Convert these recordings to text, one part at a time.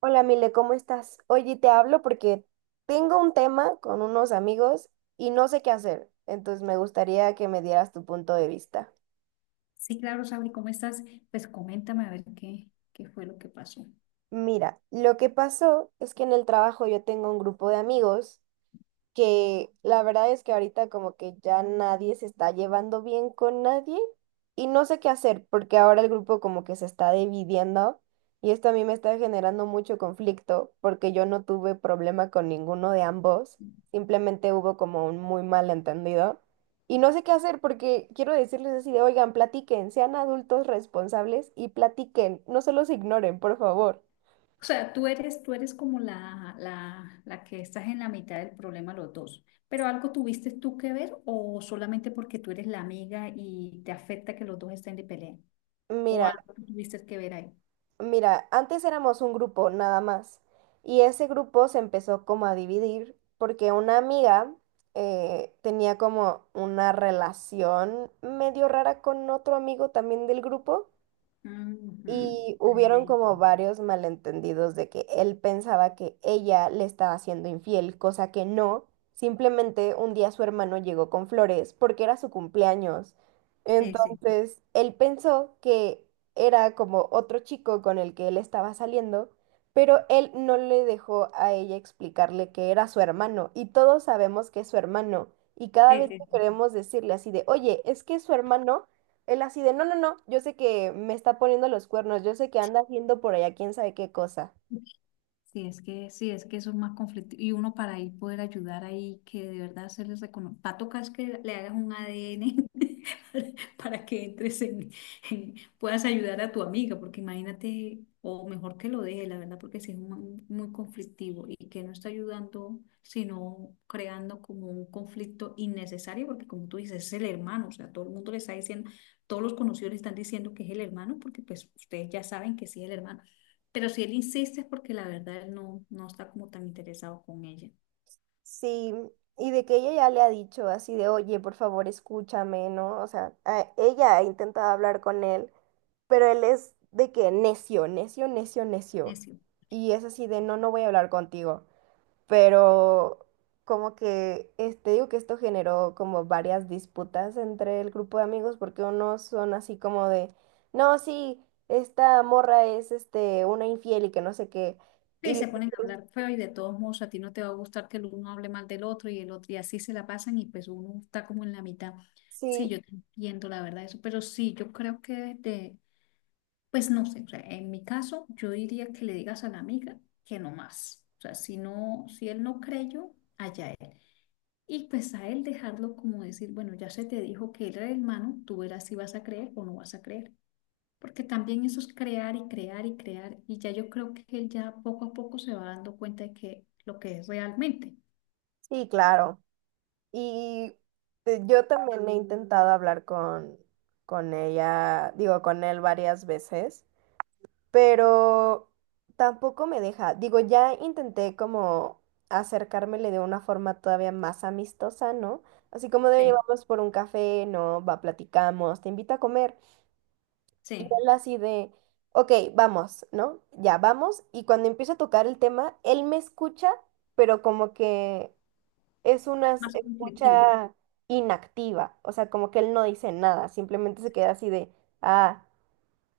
Hola, Mile, ¿cómo estás? Oye, te hablo porque tengo un tema con unos amigos y no sé qué hacer, entonces me gustaría que me dieras tu punto de vista. Sí, claro, Sabri, ¿cómo estás? Pues coméntame a ver qué fue lo que pasó. O Mira, lo que pasó es que en el trabajo yo tengo un grupo de amigos que la verdad es que ahorita como que ya nadie se está llevando bien con nadie y no sé qué hacer porque ahora el grupo como que se está dividiendo y esto a mí me está generando mucho conflicto porque yo no tuve problema con ninguno de ambos, simplemente hubo como un muy mal entendido y no sé qué hacer porque quiero decirles así de, oigan, platiquen, sean adultos responsables y platiquen, no se los ignoren, por favor. sea, tú eres como la que estás en la mitad del problema los dos, pero ¿algo tuviste tú que ver o solamente porque tú eres la amiga y te afecta que los dos estén de pelea? ¿O Mira. algo tú tuviste que ver ahí? Mira, antes éramos un grupo nada más y ese grupo se empezó como a dividir porque una amiga tenía como una relación medio rara con otro amigo también del grupo Ujú. y Ay, hubieron ay. como varios malentendidos de que él pensaba que ella le estaba siendo infiel, cosa que no. Simplemente un día su hermano llegó con flores porque era su cumpleaños. Sí, sí, Entonces, él pensó que era como otro chico con el que él estaba saliendo, pero él no le dejó a ella explicarle que era su hermano. Y todos sabemos que es su hermano. Y cada sí, vez que sí. queremos decirle así de, oye, es que es su hermano, él así de, no, no, no, yo sé que me está poniendo los cuernos, yo sé que anda haciendo por allá quién sabe qué cosa. Sí. Sí, es que eso es más conflictivo. Y uno para ahí poder ayudar ahí, que de verdad se les reconozca. Va a tocar es que le hagas un ADN para que entres en, puedas ayudar a tu amiga, porque imagínate, o mejor que lo deje, la verdad, porque sí es muy muy conflictivo y que no está ayudando, sino creando como un conflicto innecesario, porque como tú dices, es el hermano, o sea, todo el mundo le está diciendo, todos los conocidos le están diciendo que es el hermano, porque pues ustedes ya saben que sí es el hermano, pero si él insiste es porque la verdad él no está como tan interesado con ella. Sí, y de que ella ya le ha dicho así de, oye, por favor, escúchame, ¿no? O sea, ella ha intentado hablar con él, pero él es de que necio, necio, necio, necio. Necio. Y es así de, no, no voy a hablar contigo. Pero como que este digo que esto generó como varias disputas entre el grupo de amigos porque unos son así como de, no, sí, esta morra es una infiel y que no sé qué. Y Sí, los se ponen a otros, hablar feo y de todos modos a ti no te va a gustar que el uno hable mal del otro y el otro y así se la pasan y pues uno está como en la mitad. Sí, sí, yo te entiendo la verdad eso, pero sí, yo creo que de, pues no sé, o sea, en mi caso yo diría que le digas a la amiga que no más. O sea, si no, si él no creyó, allá él. Y pues a él dejarlo como decir, bueno, ya se te dijo que él era el hermano, tú verás si vas a creer o no vas a creer. Porque también eso es crear y crear y crear. Y ya yo creo que él ya poco a poco se va dando cuenta de que lo que es realmente. sí, claro. Y yo también he intentado hablar con ella, digo, con él varias veces. Pero tampoco me deja. Digo, ya intenté como acercármele de una forma todavía más amistosa, ¿no? Así como de Sí, llevamos por un café, ¿no? Va, platicamos, te invito a comer. Y sí, él así de, ok, vamos, ¿no? Ya vamos. Y cuando empiezo a tocar el tema, él me escucha, pero como que es una más conflictivo. escucha inactiva. O sea, como que él no dice nada, simplemente se queda así de, ah,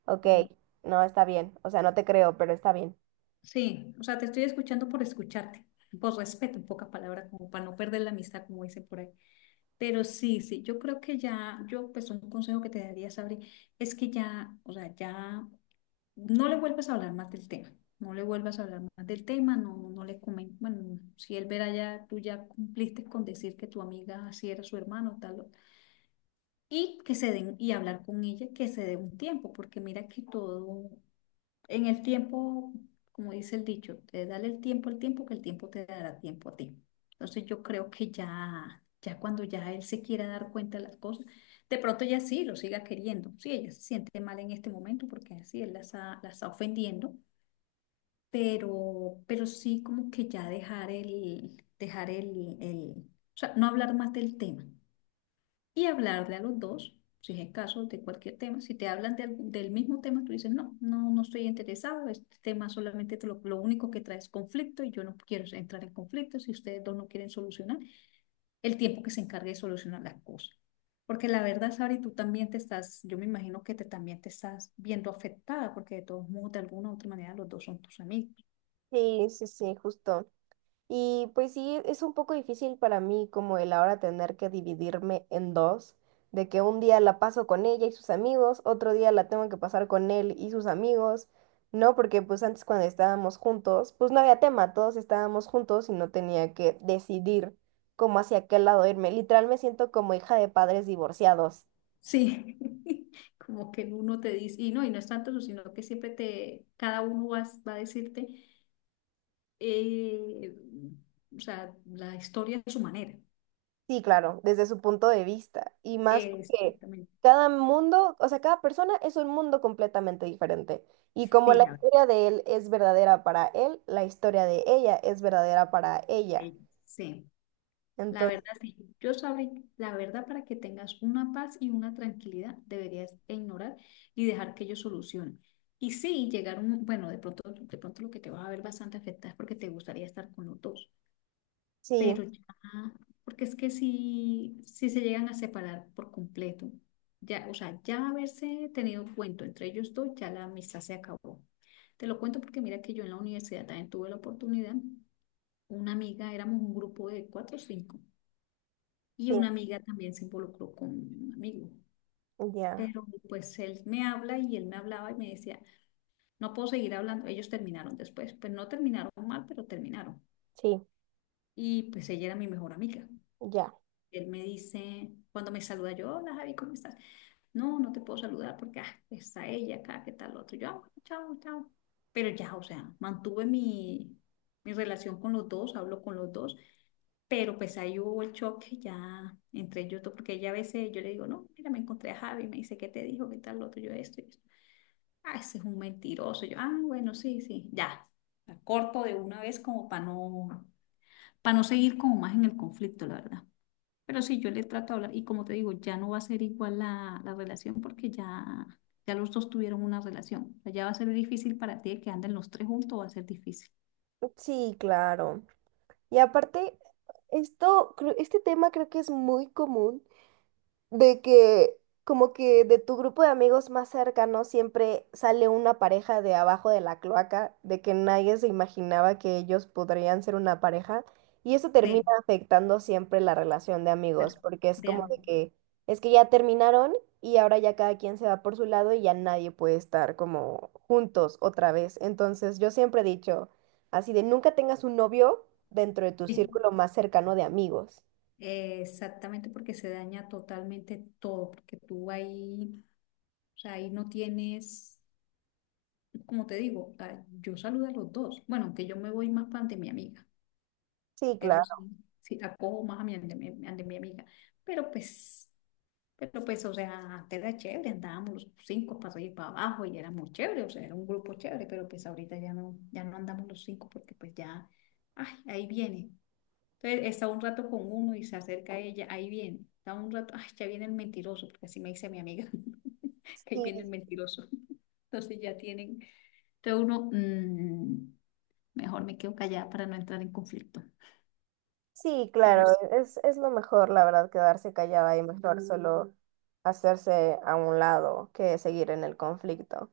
ok, Ujú, no, está bien. O sea, no te creo, pero está bien. sí. O sea, te estoy escuchando por escucharte, por respeto, en pocas palabras, como para no perder la amistad, como dicen por ahí. Pero sí, sí, yo creo que ya, yo pues un consejo que te daría, Sabri, es que ya, o sea, ya no le vuelvas a hablar más del tema, no le vuelvas a hablar más del tema, no, no le comentes, bueno, si él verá ya, tú ya cumpliste con decir que tu amiga así era su hermano, tal, y que se den, y hablar con ella, que se dé un tiempo, porque mira que todo, en el tiempo, como dice el dicho, te dale el tiempo al tiempo, que el tiempo te dará tiempo a ti. Entonces yo creo que ya, ya cuando ya él se quiera dar cuenta de las cosas, de pronto ella sí lo siga queriendo. Sí, ella se siente mal en este momento porque así él la está ofendiendo, pero sí como que ya dejar el, o sea, no hablar más del tema y hablarle a los dos, si es el caso, de cualquier tema. Si te hablan del mismo tema, tú dices, no, no, no estoy interesado, este tema solamente te lo único que trae es conflicto y yo no quiero entrar en conflicto si ustedes dos no quieren solucionar, el tiempo que se encargue de solucionar las cosas. Porque la verdad, Sabri, tú también te estás, yo me imagino que te, también te estás viendo afectada, porque de todos modos, de alguna u otra manera, los dos son tus amigos. Sí, sí, sí, justo. Y pues sí, es un poco difícil para mí como el ahora tener que dividirme en dos, de que un día la paso con ella y sus amigos, otro día la tengo que pasar con él y sus amigos, ¿no? Porque pues antes cuando estábamos juntos, pues no había tema, todos estábamos juntos y no tenía que decidir cómo hacia qué lado irme. Literal me siento como hija de padres divorciados. Sí, como que uno te dice, y no es tanto eso, sino que siempre te, cada uno va, va a decirte, eh, o sea, la historia de su manera. Sí, claro, desde su punto de vista. Y más porque Exactamente. cada mundo, o sea, cada persona es un mundo completamente diferente. Y como Sí, la la verdad. historia de él es verdadera para él, la historia de ella es verdadera para ella. eh, Sí, la verdad, Entonces, sí. Yo sabré, la verdad, para que tengas una paz y una tranquilidad, deberías ignorar y dejar que ellos solucionen. Y sí, llegar un, bueno, de pronto lo que te vas a ver bastante afectado es porque te gustaría estar con los dos. sí, Pero ya, porque es que si, si se llegan a separar por completo, ya, o sea, ya haberse tenido un cuento entre ellos dos, ya la amistad se acabó. Te lo cuento porque mira que yo en la universidad también tuve la oportunidad, una amiga, éramos un grupo de cuatro o cinco, y sí, una amiga también se involucró con un amigo. ya, Pero pues él me habla y él me hablaba y me decía, no puedo seguir hablando. Ellos terminaron después, pues no terminaron mal, pero terminaron. sí, Y pues ella era mi mejor amiga. ya. Él me dice, cuando me saluda yo, hola Javi, ¿cómo estás? No, no te puedo saludar porque ah, está ella acá, ¿qué tal otro? Yo, ah, bueno, chao, chao. Pero ya, o sea, mi relación con los dos, hablo con los dos, pero pues ahí hubo el choque ya entre ellos dos, porque ella a veces yo le digo, no, mira, me encontré a Javi, me dice, ¿qué te dijo? ¿Qué tal otro? Yo esto y esto. Ah, ese es un mentiroso. Yo, ah, bueno, sí, sí, ya. La corto de una vez como para no seguir como más en el conflicto, la verdad. Pero sí, yo le trato de hablar y como te digo, ya no va a ser igual la relación porque ya, ya los dos tuvieron una relación. O sea, ya va a ser difícil para ti que anden los tres juntos, va a ser difícil. Sí, claro. Y aparte, este tema creo que es muy común de que como que de tu grupo de amigos más cercano siempre sale una pareja de abajo de la cloaca, de que nadie se imaginaba que ellos podrían ser una pareja, y eso termina Sí, afectando siempre la relación de de amigos, porque es de como de ambos. que es que ya terminaron y ahora ya cada quien se va por su lado y ya nadie puede estar como juntos otra vez. Entonces, yo siempre he dicho así de nunca tengas un novio dentro de tu Sí. círculo más cercano de amigos. Exactamente, porque se daña totalmente todo, porque tú ahí, o sea, ahí no tienes, como te digo, o sea, yo saludo a los dos. Bueno, aunque yo me voy más para ante mi amiga. Sí, Que eso claro. sí, sí la cojo más a mi, ante mi amiga. Pero pues, pero pues, o sea, antes era chévere, andábamos los cinco para arriba para abajo y éramos chévere, o sea, era un grupo chévere, pero pues ahorita ya no, ya no andamos los cinco porque pues ya, ay, ahí viene. Entonces está un rato con uno y se acerca a ella, ahí viene. Está un rato, ay, ya viene el mentiroso, porque así me dice mi amiga, que ahí viene el Sí, mentiroso. Entonces ya tienen, entonces uno, mejor me quedo callada para no entrar en conflicto. sí, Pero claro, es lo mejor, la verdad, quedarse callada y mejor solo hacerse a un lado que seguir en el conflicto.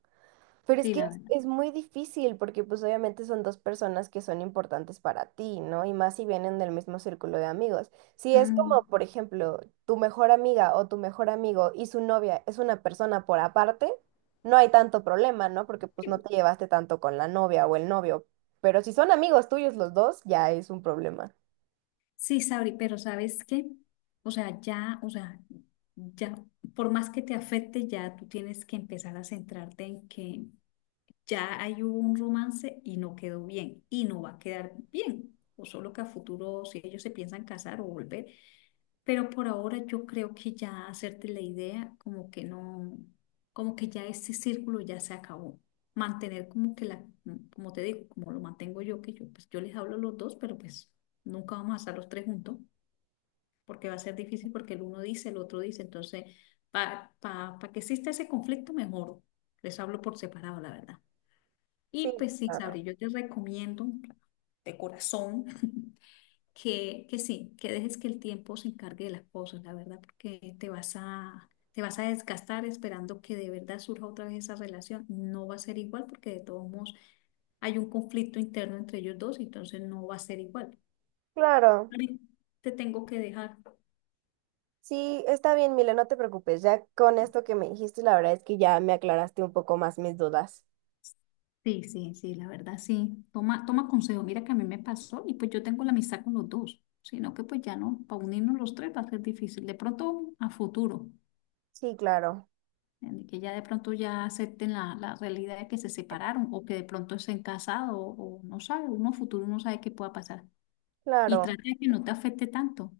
Pero sí, la verdad. es muy difícil porque pues obviamente son dos personas que son importantes para ti, ¿no? Y más si vienen del mismo círculo de amigos. Si es Mm, como, por ejemplo, tu mejor amiga o tu mejor amigo y su novia es una persona por aparte, no hay tanto problema, ¿no? Porque pues no te llevaste tanto con la novia o el novio. Pero si son amigos tuyos los dos, ya es un problema. Sí, Sabri, pero ¿sabes qué? O sea, ya, por más que te afecte, ya tú tienes que empezar a centrarte en que ya hay un romance y no quedó bien y no va a quedar bien, o solo que a futuro si ellos se piensan casar o volver, pero por ahora yo creo que ya hacerte la idea como que no, como que ya ese círculo ya se acabó. Mantener como que la, como te digo, como lo mantengo yo, que yo pues yo les hablo a los dos, pero pues nunca vamos a estar los tres juntos, porque va a ser difícil porque el uno dice, el otro dice, entonces para pa, pa pa que exista ese conflicto mejor, les hablo por separado, la verdad. Sí, Y pues sí, Sabri, yo te recomiendo de corazón que sí, que dejes que el tiempo se encargue de las cosas, la verdad, porque te vas a desgastar esperando que de verdad surja otra vez esa relación. No va a ser igual porque de todos modos hay un conflicto interno entre ellos dos, entonces no va a ser igual. claro, Ari, te tengo que dejar. sí, está bien, Mile, no te preocupes. Ya con esto que me dijiste, la verdad es que ya me aclaraste un poco más mis dudas. Sí, sí, sí, la verdad sí. Toma, toma consejo, mira que a mí me pasó y pues yo tengo la amistad con los dos, sino que pues ya no, para unirnos los tres va a ser difícil, de pronto a futuro, Sí, claro, ¿entiendes? Que ya de pronto ya acepten la realidad de que se separaron o que de pronto estén casados o no sabe, uno futuro no sabe qué pueda pasar. Y claro. trata de que no te afecte tanto,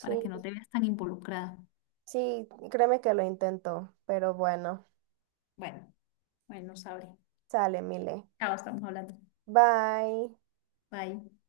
para que no te veas tan involucrada. sí, créeme que lo intento, pero bueno, Bueno, bueno, sabré. sale, Mile. Chao, estamos hablando. Bye. Bye.